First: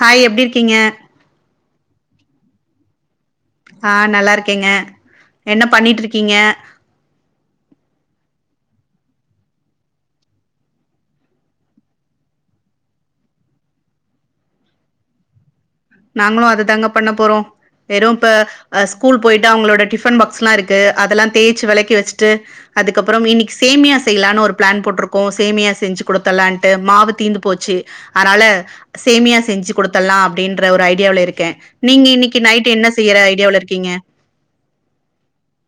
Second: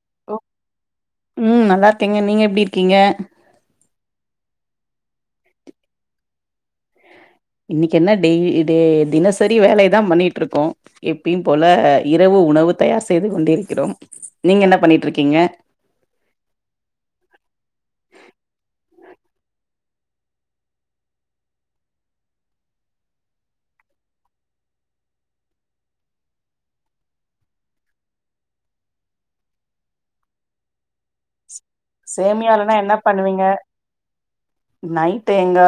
Hi, ஒ எப்டி இருக்கீங்க? ம், நல்லா இருக்கேங்க நீங்க எப்டி இருக்கீங்க? ஆ, நல்லா இருக்கேங்க, என்ன பண்ணிட்டு இருக்கீங்க? இன்னைக்கி என்ன டெய் டெ தினசரி வேலையதா பண்ணிட்டு இருக்கோ எப்பியு போல இரவு உணவு தயார் செய்து கொண்டிருக்கிறோம். நீங்க என்ன பண்ணிட்டு இருக்கீங்க? நாங்களு அததாங்க பண்ண போறோ வெறு இப்ப அ ஸ்கூல் போயிட்டு அவங்களோட டிஃபன் பாக்ஸ்ல்லா இருக்கு அதெல்லா தேச்சு வெலக்கி வச்சுட்டு அதுக்கப்றோ இன்னைக்கி சேமியா செய்யலான்னு ஒரு பிளான் போட்ருக்கோ, சேமியா செஞ்சு குடுத்துலான்ட்டு மாவு தீந்து போச்சு அதனால சேமியா செஞ்சு குடுத்துடலா அப்டின்ற ஒரு ஐடியாவுல இருக்கே நீங்க இன்னைக்கி நைட் சேமியாலனா என்ன செய்யற பண்ணுவீங்க ஐடியாவுல இருக்கீங்க [inaudible] நைட்டு எங்க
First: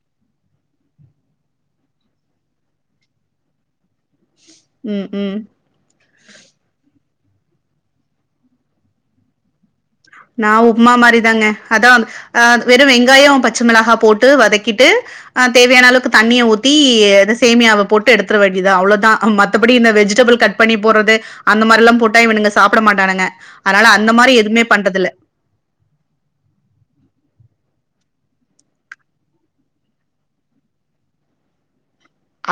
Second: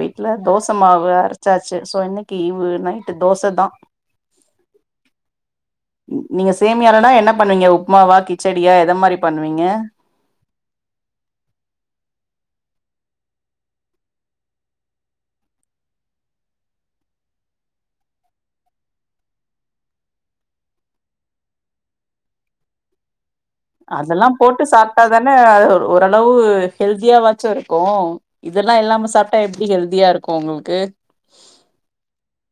வீட்ல தோச மாவு அரைச்சாச்சு, சோ இன்னைக்கி ஈவு நைட்டு தோசதா [inaudible] ம், ம் நீங்க சேமியாலனா என்ன பண்ணுவீங்க உப்புமாவா? கிச்சடியா? எத மாரி பண்ணுவீங்க நா உப்புமா மாரிதாங்க அதா அ, வெறு வெங்காயோ பச்ச மொளகா போட்டு வதக்கிட்டு அ தேவையான அளவுக்கு தண்ணிய ஊத்தி இந்த சேமியாவ போட்டு எடுத்துட வேண்டியது அவ்ளோதா மத்தபடி இந்த வெஜிடபிள் கட் பண்ணி போட்றது அந்த மாரில்லா போட்டா இவனுங்க சாப்ட மாட்டானுங்க, அதனால அந்த மாரி எதுவுமே சாப்ட்டாதான ஓரளவு ஹெல்தியாவாச்சு இருக்கு இதெல்லா இல்லாம சாப்ட்டா எப்டி ஹெல்தியா இருக்கு உங்களுக்கு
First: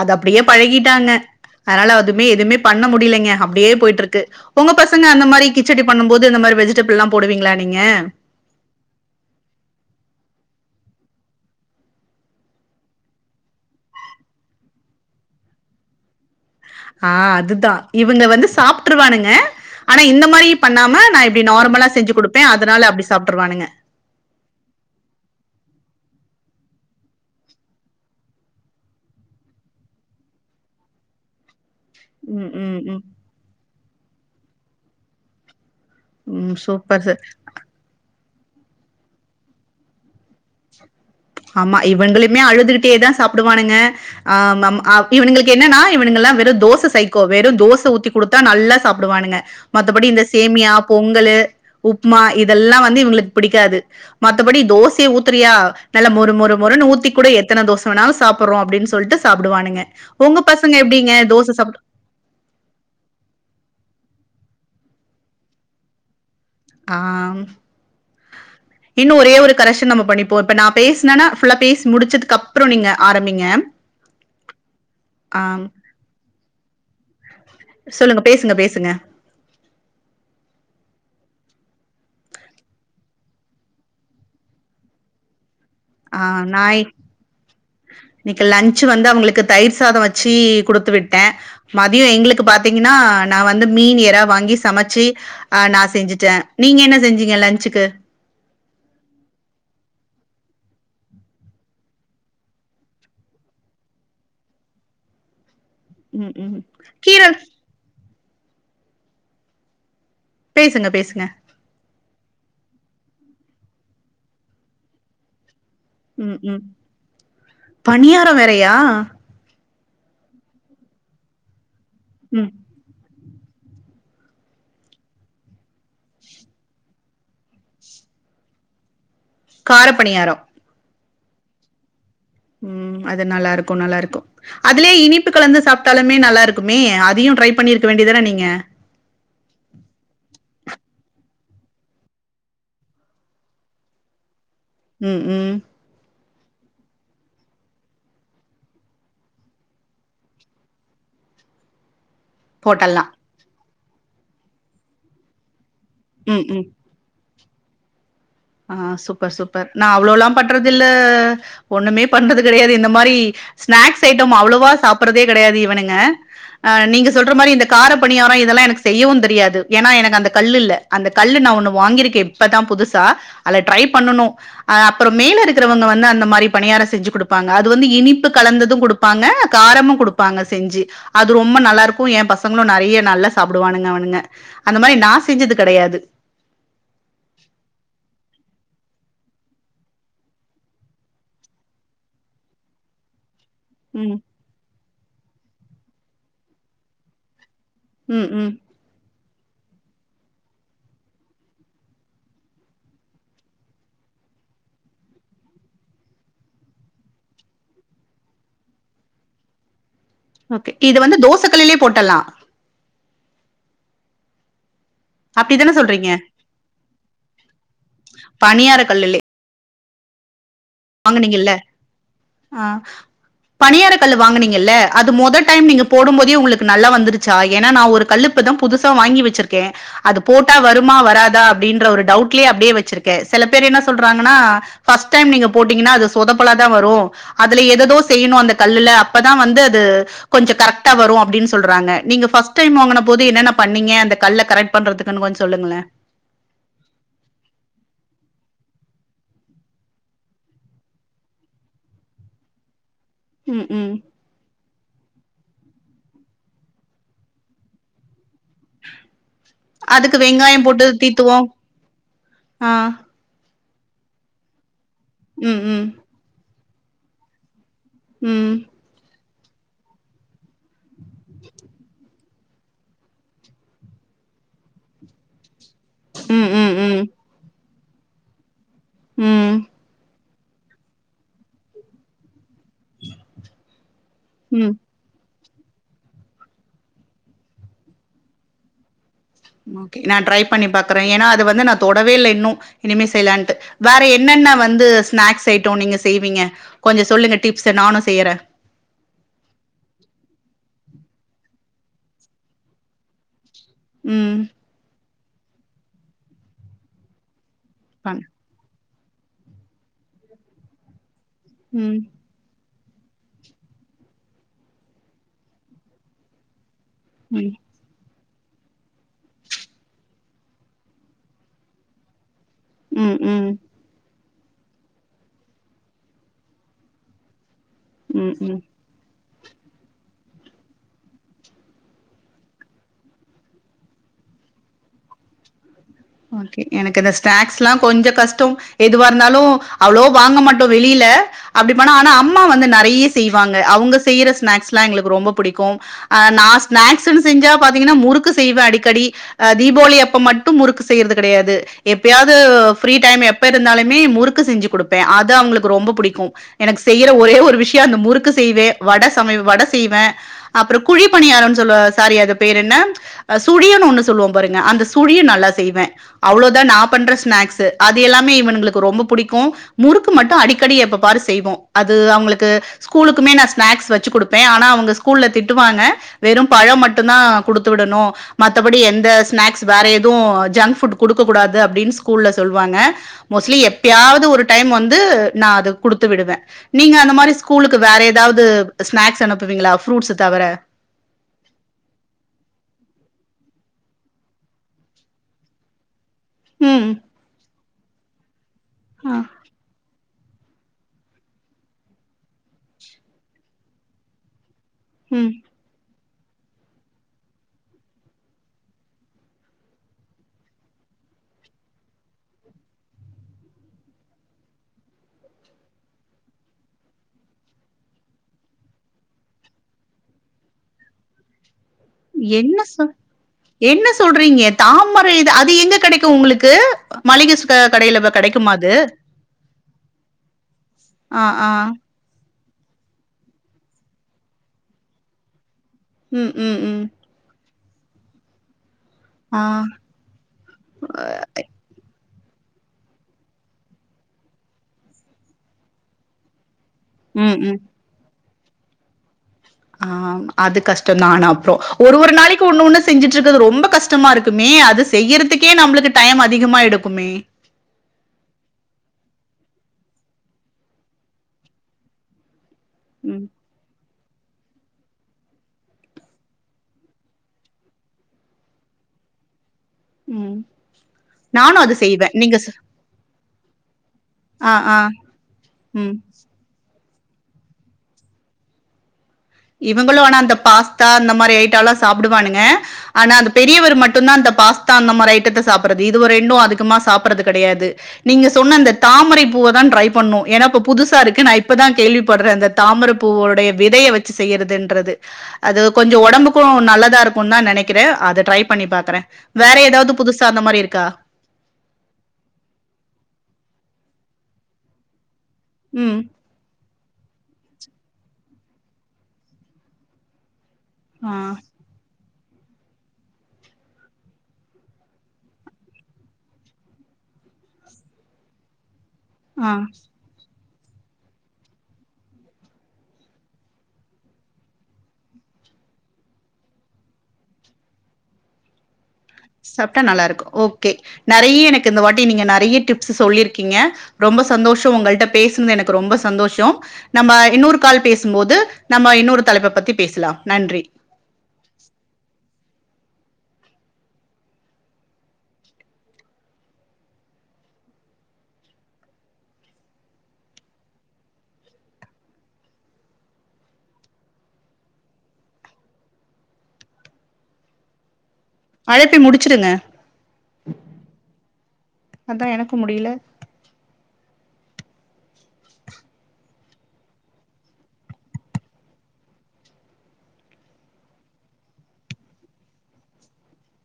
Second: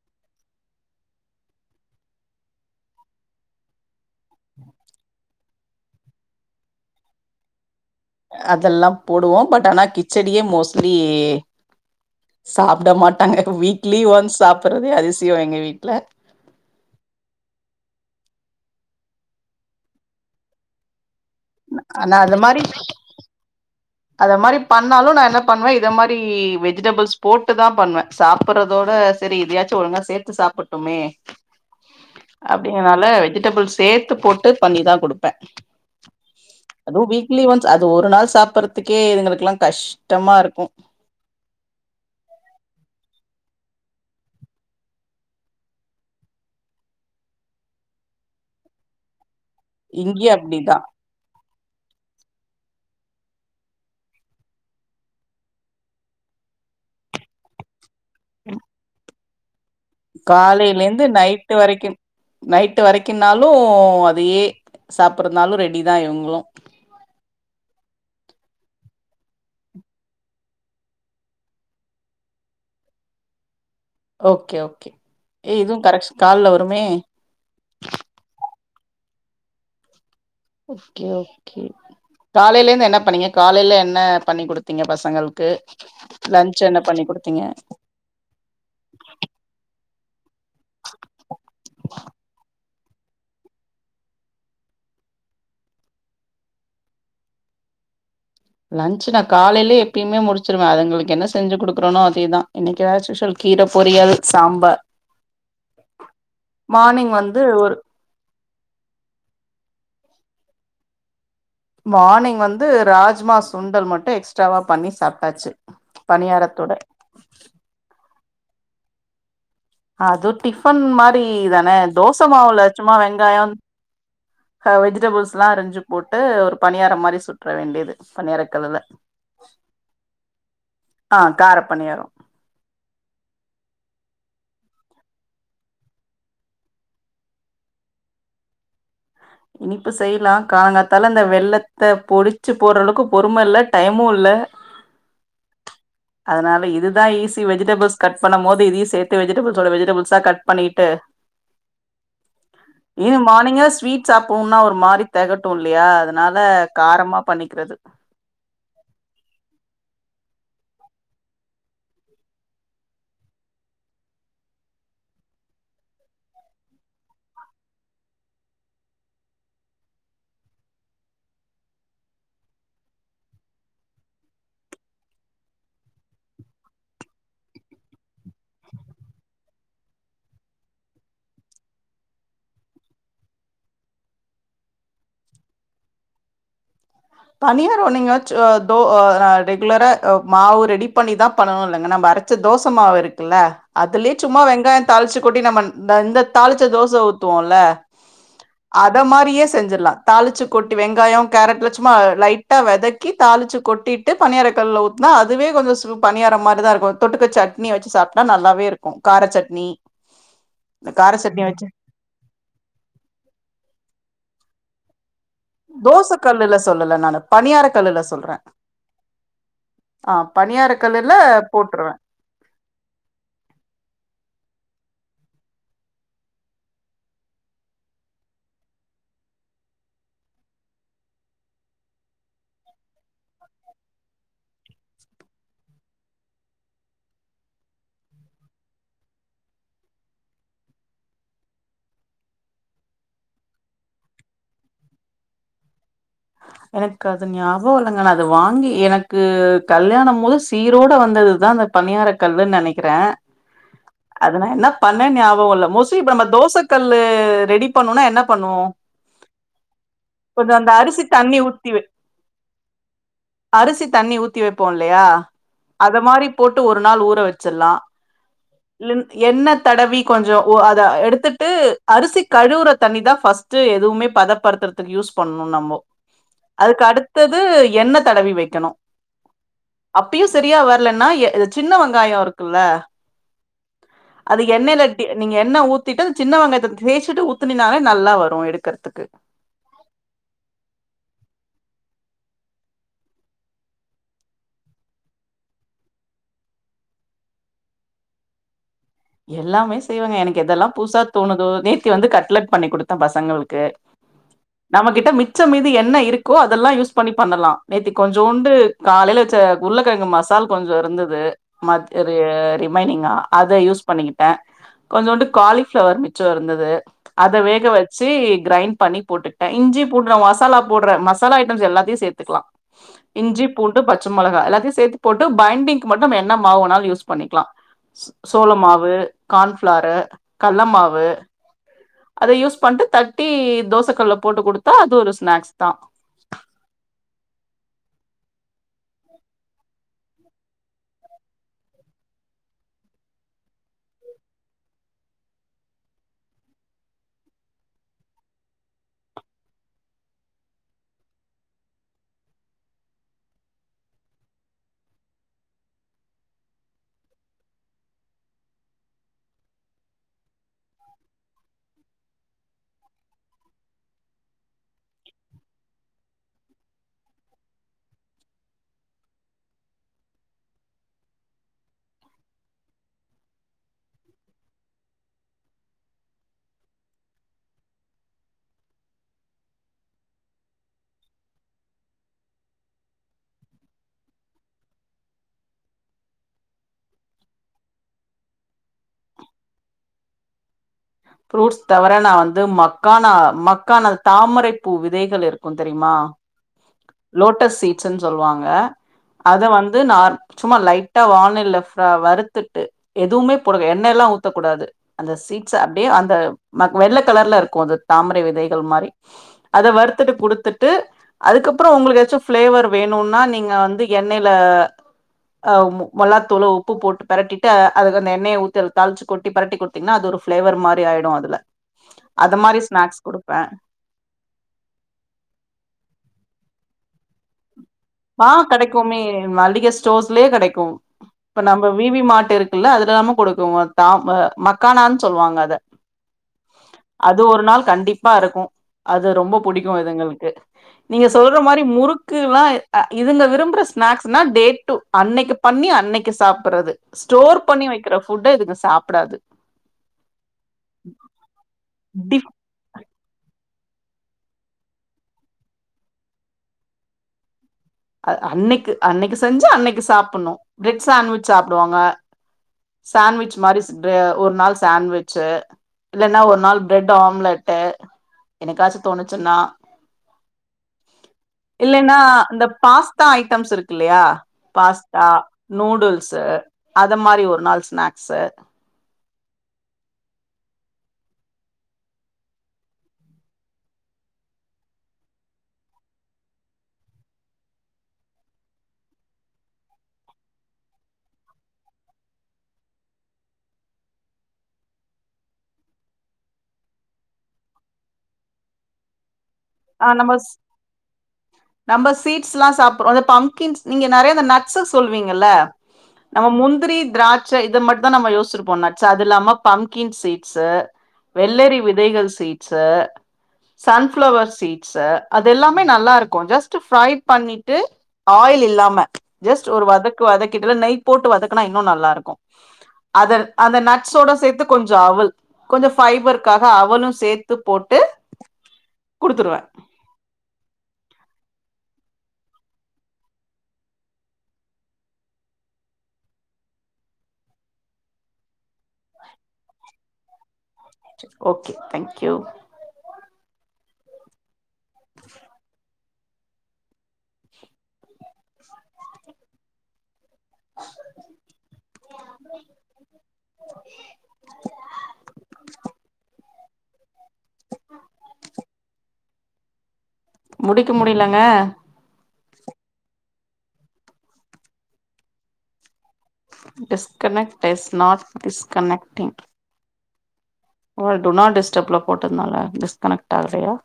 அது அப்டியே பழகிட்டாங்க, அதனால அதுமே எதுமே பண்ண முடியலைங்க அப்டியே போயிட்டுருக்கு உங்க பசங்க அந்த மாரி கிச்சடி பண்ணும்போது இந்த மாரி வெஜிடபிள் எல்லா போடுவிங்களா நீங்க அதெல்லா போடுவோ பட் ஆனா கிச்சடியே மோஸ்ட்லி சாப்ட மாட்டாங்க வீக்லி ஒன்ஸ் சாப்பட்றதே அதிசயம் எங்க வீட்ல ஆ, அதுதா இவங்க வந்து சாப்ட்டுருவானுங்க ஆனா இந்த மாரி பண்ணாம நா இப் ப்டி நார்மலா செஞ்சு ஆனா அது குடுப்பே மாரி அதுனால அப்டி சாப்ட்ருவானுங்க. அத மாரி பண்ணாலு நா என்ன பண்ணுவே இத மாரி வெஜிடபிள்ஸ் போட்டு தா பண்ணுவே சாப்பறதோட ஸ் செரி இதயாச்சு ஒழுங்கா சேத்து சாப்பட்டுமே ம் ம் ம் அப்டிங்கனால வெஜிடபிள் சேத்து போட்டு பண்ணிதா குடுப்பே. ம் அதுவு சூப்பர் சார். வீக்லி ஒன்ஸ் அது ஒரு நாள் சாப்பறதுக்கே இதுங்களுக்குலா கஷ்டமாருக்கு. ஆமா இவுங்குளுமே அழுதுகிட்டேதா சாப்டுவானுங்க. ஆ மாம் ஆ இவுனுங்குளுக்கு என்னன்னா இவுனுங்கெல்லா வெறு தோச சைக்கோ வெறு தோச ஊத்தி குடுத்தா நல்லா சாப்டுவானுங்க மத்தபடி இந்த இங்கயு சேமியா அப்டிதா பொங் கலு உப்மா இதெல்லா வந்து இவுங்குளுக் பிடிக்காது மத்தபடி தோசைய ஊத்துறியா நல்லா மொறு மொறு மொறுனு ஊத்தி குடு எத்தன தோச வேணாலு சாப்பறோ அப்டின் சொல்ட்டு சாப்டுவானுங்க. உங்க பசங்க காலையிலேந்து எப்டிங்க நைட்டு தோச சாப்டு வரைக்கு நைட்டு வரைக்குன்னாலு அதையே சாப்பர்துனாலு ரெடிதா இவுங்குளு. ஆ ம் இன்னு ஒரே ஒரு கரெஷன் நம்ம பண்ணிப்போ இப்ப நா பேஸ்னனா ஃபுல்லா பேசி முடிச்சதுக் அப்றோ நீங்க ஆரம்பிங்க. ஓகே ஓகே ஆ ஏ இது கரெக்ஸ் கால்ல வருமே. சொல்லுங்க பேசுங்க பேசுங்க. Okay okay. காலைலந்து என்ன பண்ணீங்க காலைல என்ன பண்ணி குடுத்தீங்க பசங்கள்க்கு. ஆ நா இ இன்னிக்கு லன்ச்சு வந்து அவுங்குளுக்கு தயிர் சாதோ வெச்சி குடு த்து விட்டே மதியோ எங்குளுக்கு பாத்தீங்கன்னா நா வந்து மீன் எறா வாங்கி சமைச்சி அ நா செஞ்சிட்டே நீங்க என்ன செஞ்சீங்க லஞ்ச்சுக்கு? லன்ச்சு நா காலைலியே எப்பிமே முடிச்சிருவே அதுங்குளுக்கு என்ன செஞ்சு குடுக்குறனோ அதேதா என்னிகாச்சு சல்க் கீர பொரியல் சாம்பார் ம் ம் மானிங் கீரல் வந்து ஒரு பேசுங்க பேசுங்க. மானிங் வந்து ராஜ்மா சுண்டல் மட்டு எக்ஸ்ட்ராவா பண்ணி சாப்ட்டாச்சு. ம் ம் பணியாரத்தோட பணியாரோ வேறயா? அது டிஃபன் மாரி தான தோச ம் மாவுல சும்மா வெங்காயோ ஹ வெஜிடபிள்ஸ்லா அரிஞ்சு போட்டு ஒரு பணியாரம் மாரி சுட்ற வேண்டிது. பணியாரக்கல்லுல. கார பணியாரோ. ஆ கார பணியாரோ. ம் அது நல்லாருக்கு நல்லாருக்கு. அதுலியே இனிப்பு கலந்து சாப்ட்டாலுமே நல்லா இருக்குமே அதியு ட்ரை பண்ணிருக்க வேண்டிதான நீங்க. இனிப்பு செய்லா காலங்காத்தால அந்த வெல்லத்த பொடிச்சு போட்ற அளவ்க்கு பொறும இல்ல டைமு இல்ல. ம் ம். அதுனால இதுதா ஈஸி வெஜிடபிள்ஸ் கட் பண்ண போது இதுயு சேத்து வெஜிடபிள்ஸோட வெஜிடபிள்ஸா கட் பண்ணிகிட்டு ஹோட்டல்லா இது மானிங்கே ஸ்வீட் சாப்போம்னா ஒரு மாரி தெகட்டு இல்லையா அதுனால ம் ம் காரமா பண்ணிக்றது. ஆ சூப்பர் சூப்பர் நா அவ்ளோலா பண்றது இல்ல ஒன்னுமே பண்றது கெடையாது இந்த மாரி ஸ்நாக்ஸ் ஐட்டம் அவ்ளவா சாப்பறதே கெடையாது இவனுங்க. ஆ நீங்க சொல்ற மாரி இந்த கார பணியாரோ இதெல்லா எனக்கு செய்யவு தெரியாது ஏனா எனக்கு அந்த கல்லு இல்ல. அந்த கல்லு நா ஒன்னு வாங்கிருக்கே இப்பதா புதுசா அதுல ட்ரை பண்ணனு. அப்பறோ மேல இருக்குறவங்க வந்து அந்த மாரி பணியார செஞ்சு குடுப்பாங்க அது வந்து இனிப்பு கலந்தது குடுப் பாங்க காரமு குடுப்பாங்க செஞ்சு அது ரொம்ப நல்லா இருக்கு எ பசங்களு நெறைய நல்லா சாப்டுவானுங்க அவனுங்க அந்த மாரி நா செஞ்சது கெடையாது பணியாரோ நீங்க சொ தோ ஆ ரெகுலரா அ மாவு ரெடி பண்ணிதா பண்ணனு இல்லங்க நம்ப அரச் ச தோச மாவு இருக்குல்ல அதுலயே ம் சும்மா வெங்காய தாளிச்சி கொட்டி நம்ம இந்த தாளிச்ச தோச ஊத்துவோல்ல ம் ம் அத மாரியே செஞ்சுட்லா தாளிச்சு கொட்டி வெங்காயோ கேரட்ல சு ம்மா லைட்டா வதக்கி தாளிச்சி கொட்டிட்டு பனியார கல்ல ஊத்தானா அதுவே கொஞ்சோ சு பனியார மாதிரி தா இருக்கு தொட்டுக்க சட்னி வச்சி சாப்ட்டா நல்லாவே இருக்கு கார சட்னி ஓகே இந்த இது கார வந்து சட்னி தோசக் வச்சு கல்லுலேயே போட்டற்லா அப்படிதானே சொல்றீங்க தோசக் கல்லுல சொல்லல நானு பனியார கல்லுல சொல்றே பணியார கல்லுலே ஆ பனியார கல்லுல வாங்குனீங்கல்ல போட்ருவே ஆ பனியார கல்லு வாங்கனீங்கல்ல அது மொத டைம் நீங்க போடும் போதே உங்களுக்கு நல்லா வந்துரு சா ஏன்னா நா ஒரு கல்லு இப்ப தா புதுசா வாங்கி வச்சிருக்கே அது போட்டா வருமா வராதா அப்டின்ற ஒரு டவுட்லயே அப்டியே வெச்சிருக்கே செல பேர் என்ன சொல்றாங்கன்னா ஃபர்ஸ்ட் டைம் நீங்க போட்டீங்கன்னா அது சோதப்பல தா வரு அதுல ஏதோ ஏதோ செய்யணு அந்த கல்லுல அப்பதா வந்து அது கொஞ்சோ கரெக்டா வரு அப்டின்னு சொல்றாங்க நீங்க ஃபஸ்ட் டைம் வாங்கன போது என்னென்ன பண்ணீங்க அந்த கல்ல கரெக் பண்றதுக்குனு கொஞ்சோ சொல்லுங்களே எனக்கு அது ஞாபகோ இல்லங்க நா அத வாங்கி எனக்கு கல்யாணோம் போது சீரோட வந்ததுதா அந்த பணியார கல்லு நெனைக்குறே ம் ம் அதுன என்ன பண்ணே ஞாபகோ இல்ல மோஸ்லி இப்ப நம்ம தோச கல்லு ரெடி பண்ணோனா என்ன பண்ணுவோ அதுக்கு வெங்காய கொஞ்சோ அந்த போட்டு அரிசி தி தண்ணி ஊத்தி வை அரிசி தண்ணி ஊத்தி வைப்போ இல்லையா ம் ம் அத மாரி போட்டு ஒரு நாள் ஊற வெச்சுற்லா ம் லின் எண்ணெ தடவி கொஞ்சோ ஒ அத எடுத்துட்டு அரிசி கழுவுற தண்ணி தா ஃபஸ் ட்டு எதுவுமே பதப்படுத்தறதுக்கு யூஸ் பண்ணணு நம்மோ ம் ம் அதுக்கு ம் அடுத்தது எண்ணெ தடவி வைக்கணு ம் அப் இப்பையு சரியா வரலன்னா எ சின்ன வெங்காயொ இருக்குல்ல அது ம் எண்ணெய்ல நீங்க எண்ணெ ஊத்திட்டு அது சின்ன வெங்கத்த தேய்ச்சிட்டு ஊத்தினாலே நல்லா வரு எடுக்கறதுக்கு ஓகே நா ட்ரை பண்ணி பாக்குறே ஏன்னா அது வந்து நா தொடவே இல்ல இன்னு இனிமே செய்லான்ட்டு வேற என்னென்ன வந்து ஸ்நாக்ஸ் ஜட்டோ நீங்க செய்வீங்க கொஞ்ச சொல்லுங்க டிப்ஸ் நானு செய்யறே எல்லாமே செய்வேங்க எனக்கு எது எல்லா புதுசா தோணுதோ நேத்தி வந்து கட்லெட் பண்ணி கொடுத்தே பசங்களுக்கு ம் நம்மகிட்ட மிச்ச மீதி என்ன இருக்கோ அதெல்லா யூஸ் பண்ணி பண்ணலா நேத்தி பண் கொஞ்சோண்டு காலையில வெச்ச உருக்கெழங்கு மசால் கொஞ்சோ இருந்தது ம் மாதிரி ரிமைங்கா அத யூஸ் பண்ணிகிட்டே கொஞ்சோண்டு காலிஃபிளவர் மிச்சோ இருந்தது அத ம் வேக வை ச்சி கிரைண்ட் பண்ணி போட்டுக்ட்டே இஞ்சி பூண்டு மசாலா போடுற மசாலா ஐட்டம்ஸ் எல்லாத்தையு சேத்துக்லா ம் இஞ்சி ம் பூண்டு பச்ச மொளகா எல்லாத்தையு சேத்து போட்டு பைண்டிங்கு மட்டு என்ன மாவு வேனாலு யூஸ் பண்ணிக்குலா ம் சோள ம் மாவு கான்ஃப்ளாரு கள்ள மாவு அத யூஸ் பண்ட்டு தட்டி தோசக்கல்ல போட்டு குடுத்தா அது ஒரு ஸ்நாக்ஸ் தா ஓகே எனக்கு இந்த ஸ்நாக்ஸ்ல்லா கொஞ்ச கஷ்டோ எதுவா இருந்தாலு அவ்ளோ வாங்க மாட்டோ வெளியில அப்டி பண்ணா ஆனா அம்மா வந்து நெறைய செய்வாங்க அவுங்க செய்ற ஸ்நாக்ஸ்ல்லா எங்களுக்கு ரொம்போ புடிக்கு ஆ நா ஸ்நாக்ஸ்ன்னு செஞ்சா பாத்தீங்கன்னா முறுக்கு செய்வே அடிக்கடி அ தீபாவளி அப்ப மட்டு முறுக்கு செய்யறது கெடையாது எப்பையாவ்து ஃப்ரீ டைம் எப்ப இருந்தாலுமே முறுக்கு செஞ்சி குடுப்பே அது அவுங்களுக்கு ரொம்ப புடிக்கு எனக்கு செய்யற ஒரே ஒரு விஷயோ அந்த முறுக்கு செய்வே வட சம வட செய்வே அப்றோ குழி பனியாரன் சொல்லுவ சாரி அது பேரு என்ன சுழினு ஒன்னு சொல்லுவோ பாருங்க அந்த சுழியு நல்லா செய்வே அவ்ளோதா நா பண்ற ஸ்நாக்ஸ்ஸு அது எல்லாமே இவனுகளுக்கு ரொம்ப புடிக்கு முறுக்கு மட்டு அடிக்கடி எப்ப பாரு செய்வோ அது அவ்ங்களுக்கு ஸ்கூலுக்குமே நா ஸ்னாக்ஸ் வெச்சு குடுப்பே ஆனா அவ்ங்க ஸ்கூல்ல திட்டுவாங்க வெறு பபழோ மட்டுந்தா குடுத்து விடணு மத்தபடி எந்த ஸ்நாக்ஸ் வேற எது ஜங்க் ஃபுட் குடுக்கூடாது அப்டின் ஸ்கூல்ல சொல்வாங்க மோஸ்ட்லி எப்பயாவ்து ஒரு டைம் வந்து நா அத குடுத்து விடுவே நீங்க அந்த மாரி ஸ்கூலுக்கு வேற எதாவ்து ஸ்நாக்ஸ் அனுப்புவீங்ளா ஃப்ரூட்ஸ தவிர ஃப்ரூட்ஸ் தவிர நா வந்து மக்கானா மக்கானா தாமரைப்பூ விதைகள் இருக் கு தெரியுமா ம் லோட்டஸ் சீட்ஸ்னு சொல்வாங்க அ அத வந்து நா சும்மா லைட்டா வானலில ஃப் வறுத்துட்டு எதுவுமே போடல எண்ணெல்லா ஊத்தக்கூடாது அந்த ம். சீ ஏ அந்த ம வெள்ள கலர்ல இருக்கு அது தாமரை விதைகள் மாரி அத வறுத்துட்டு குடுத்துட்டு அதுக்கப்றோ உங்களுக்கு எதாச்சு பிளேவர் வேணும்னா நீங்க வந்து எண்ணெய்லே ஆ மொ மொல்லாத்தூளு உப்பு போட்டு பெரட்டிட்டு அது அந்த எண்ணெய் ஊத்தி தாளிச்சி கொட்டி பெரட்டி குடுத்தீங்ன்னா அது ஒரு ஃப்ளேவர் மாரி ஆயிடு அதுல அது என்ன மாத்ரி சொ ஸ்நாக்ஸ் குடுப்பே என்ன சொல்றீங்க தாமரை அது எங்க கெடைக்கு உங்களுக்கு மளிக சு ஆ கெடைக்குமே மளிக ஸ்டோர்ஸ்லயே கெடைக்கு ஆ, இப்ப ஆ. நம்ம வி வி மார்ட் இருக் கில்ல அதுலாம கொடுக்கு அத் தாம்ம மக்கானான் சொல்லுவாங்க அத ம் ம் ம் அது ஒரு நாள் கண்டிப்பா இருக்கு அது ரொம்ப ஆ. புடிக்கு இதுங்ளுக்கு நீங்க சொல் ட்ற மாரி முறுக்குலா இ்துங்க விரும்புற ஸ்நாக்ஸ்னா டே டூ அன்னைக்கி பண்ணி அன்னைக்கி சாப்ட்றது ம், ஸ்டோர் ம். பண்ணி வெக்கிற ஃபுட்‌டு இதுங்க சாப்டாது ஆ அது கஷ்டந்தா ஆனா அப்றோ ஒரு ஒரு டிப் நாளைக் ஒண்ணு ஒண்ணு செஞ்சிட்ருக்குறது ரொம்ப கஷ்டமா இருக்குமே அது செய்யறதுக்கே நம்மளுக்கு டைம் அதிகமா எடுக்குமே அ அன்னைக்கு அன்னைக்கு செஞ்சு அன்னைக்கு சாப்புட்ணு பிரெட் சான்வெஜ் சாப்டுவாங்க ம், சேன்வெஜ் மாரி ட்ற ஒரு நாள் சேன்வெஜ் இல்லன்னா ஒரு நாலு பிரெட்டு ஆம்லெட்டு என்னைக்காச்சு தோணுச்சுன்னா ம் நானும் அது இல்லேனா செய்வேன். நீங்க இந்த சொ பாஸ்தா ஐட்டம்ஸ் இருக்கில்லயா ஆ, ஆ. பாஸ்தா ம். நூடுல்ஸ்ஸு அத மாரி ஒரு நாள் ஸ்நாக்ஸ்ஸு இவங்களு ஆனா அந்தப் பாஸ்தா இந்த மாரி ஐட்டலா சாப்டுவானுங்க ஆனா அந்தப் பெரியவர் மட்டுந்தா அந்தப் பாஸ்தா அந்த மாரி ஐட்டத்த சாப்பறது இதுவ ரெண்டு அதுகமா சாப்பறது கெடையாது நீங்க சொன்ன அந்தத் தாமரைப் பூவதா ட்ரைப் பண்ணு எனா இப்ப புதுசா இருக்கு நா இப்பதாங் கேள்விப்பட்றே அந்தத் தாமரப் பூவோடைய விதைய வச்சு செய்யிறதுன்றது அது கொஞ்சோ ஒடம்புக்கு நல்லதா இருக்குன்தா நெனைக்கிறே அத ட்ரை பண்ணி பாக்கறே வேற எதாவது ஆ நம்ம புதுசா ஸ் அந்த மாரி இருக்கா நம்ம சீட்ஸ்லா சாப்ப அந்த பம்க்கின்ஸ் நீங்க நெறைய இந்த நட்ஸ் சொல்லுவீங்கல ம் நம்ம முந்திரி திராட்ச இத மட்டுந்தா நம்ம யோச்சுருப்போ நட்ஸ் அது இல்லாம பம்க்கீன் சீட்ஸ்ஸு ஆ. வெள்ளரி விதைகள் சீட்ஸ்ஸு சன்ஃப்ளவர்ஸ் சீட்ஸ்ஸு அது எல்லாமே நல்லாருக்கு ஜஸ்ட்டு ஃப்ரை பண்ணிட்டு ஆயில் இல்லாம ஜஸ்ட் ஆ. ஒரு வதக்கு வதக்கிட்டுல நெய் போட்டு வதக்கனா இன்னு நல்லாருக்கு அதர் அந்த நட்ஸ்ஸோட சேத்து கொஞ்ச அவுள் கொஞ்ச ஃபைபர்கக்காக அவளு சேர்த்து போட்டு குடுத்துருவே சாப்ட்டா நல்லாருக்கு ஓகே நெறைய எனக்கு இந்த வாட்டி நீங்க நெறைய டிப்ஸ் சொல்லிருக்கீங்க ரொம்ப சந்தோஷோ வுங்கள்ட்ட பேசனது எனக்கு ரொம்ப சந்தோஷோ நம்ம இன்னொரு கால் பேசும்போது நம்ம இன்னொரு தலைப்ப பத்தி பேச்லா நன்றி ஓகே தங்க்யூ அழைப்பை முடிச்சிடுங்க முடிக்க முடிலங்க அதா எனக்கும் முடியல டிஸ்கனெக்ட் இஸ் நாட் டிஸ்கனெக்டிங் ஒ டுனாட் டிஸ்டப்ல போட்டதுனால டிஸ்கனெக்ட் ஆகலையா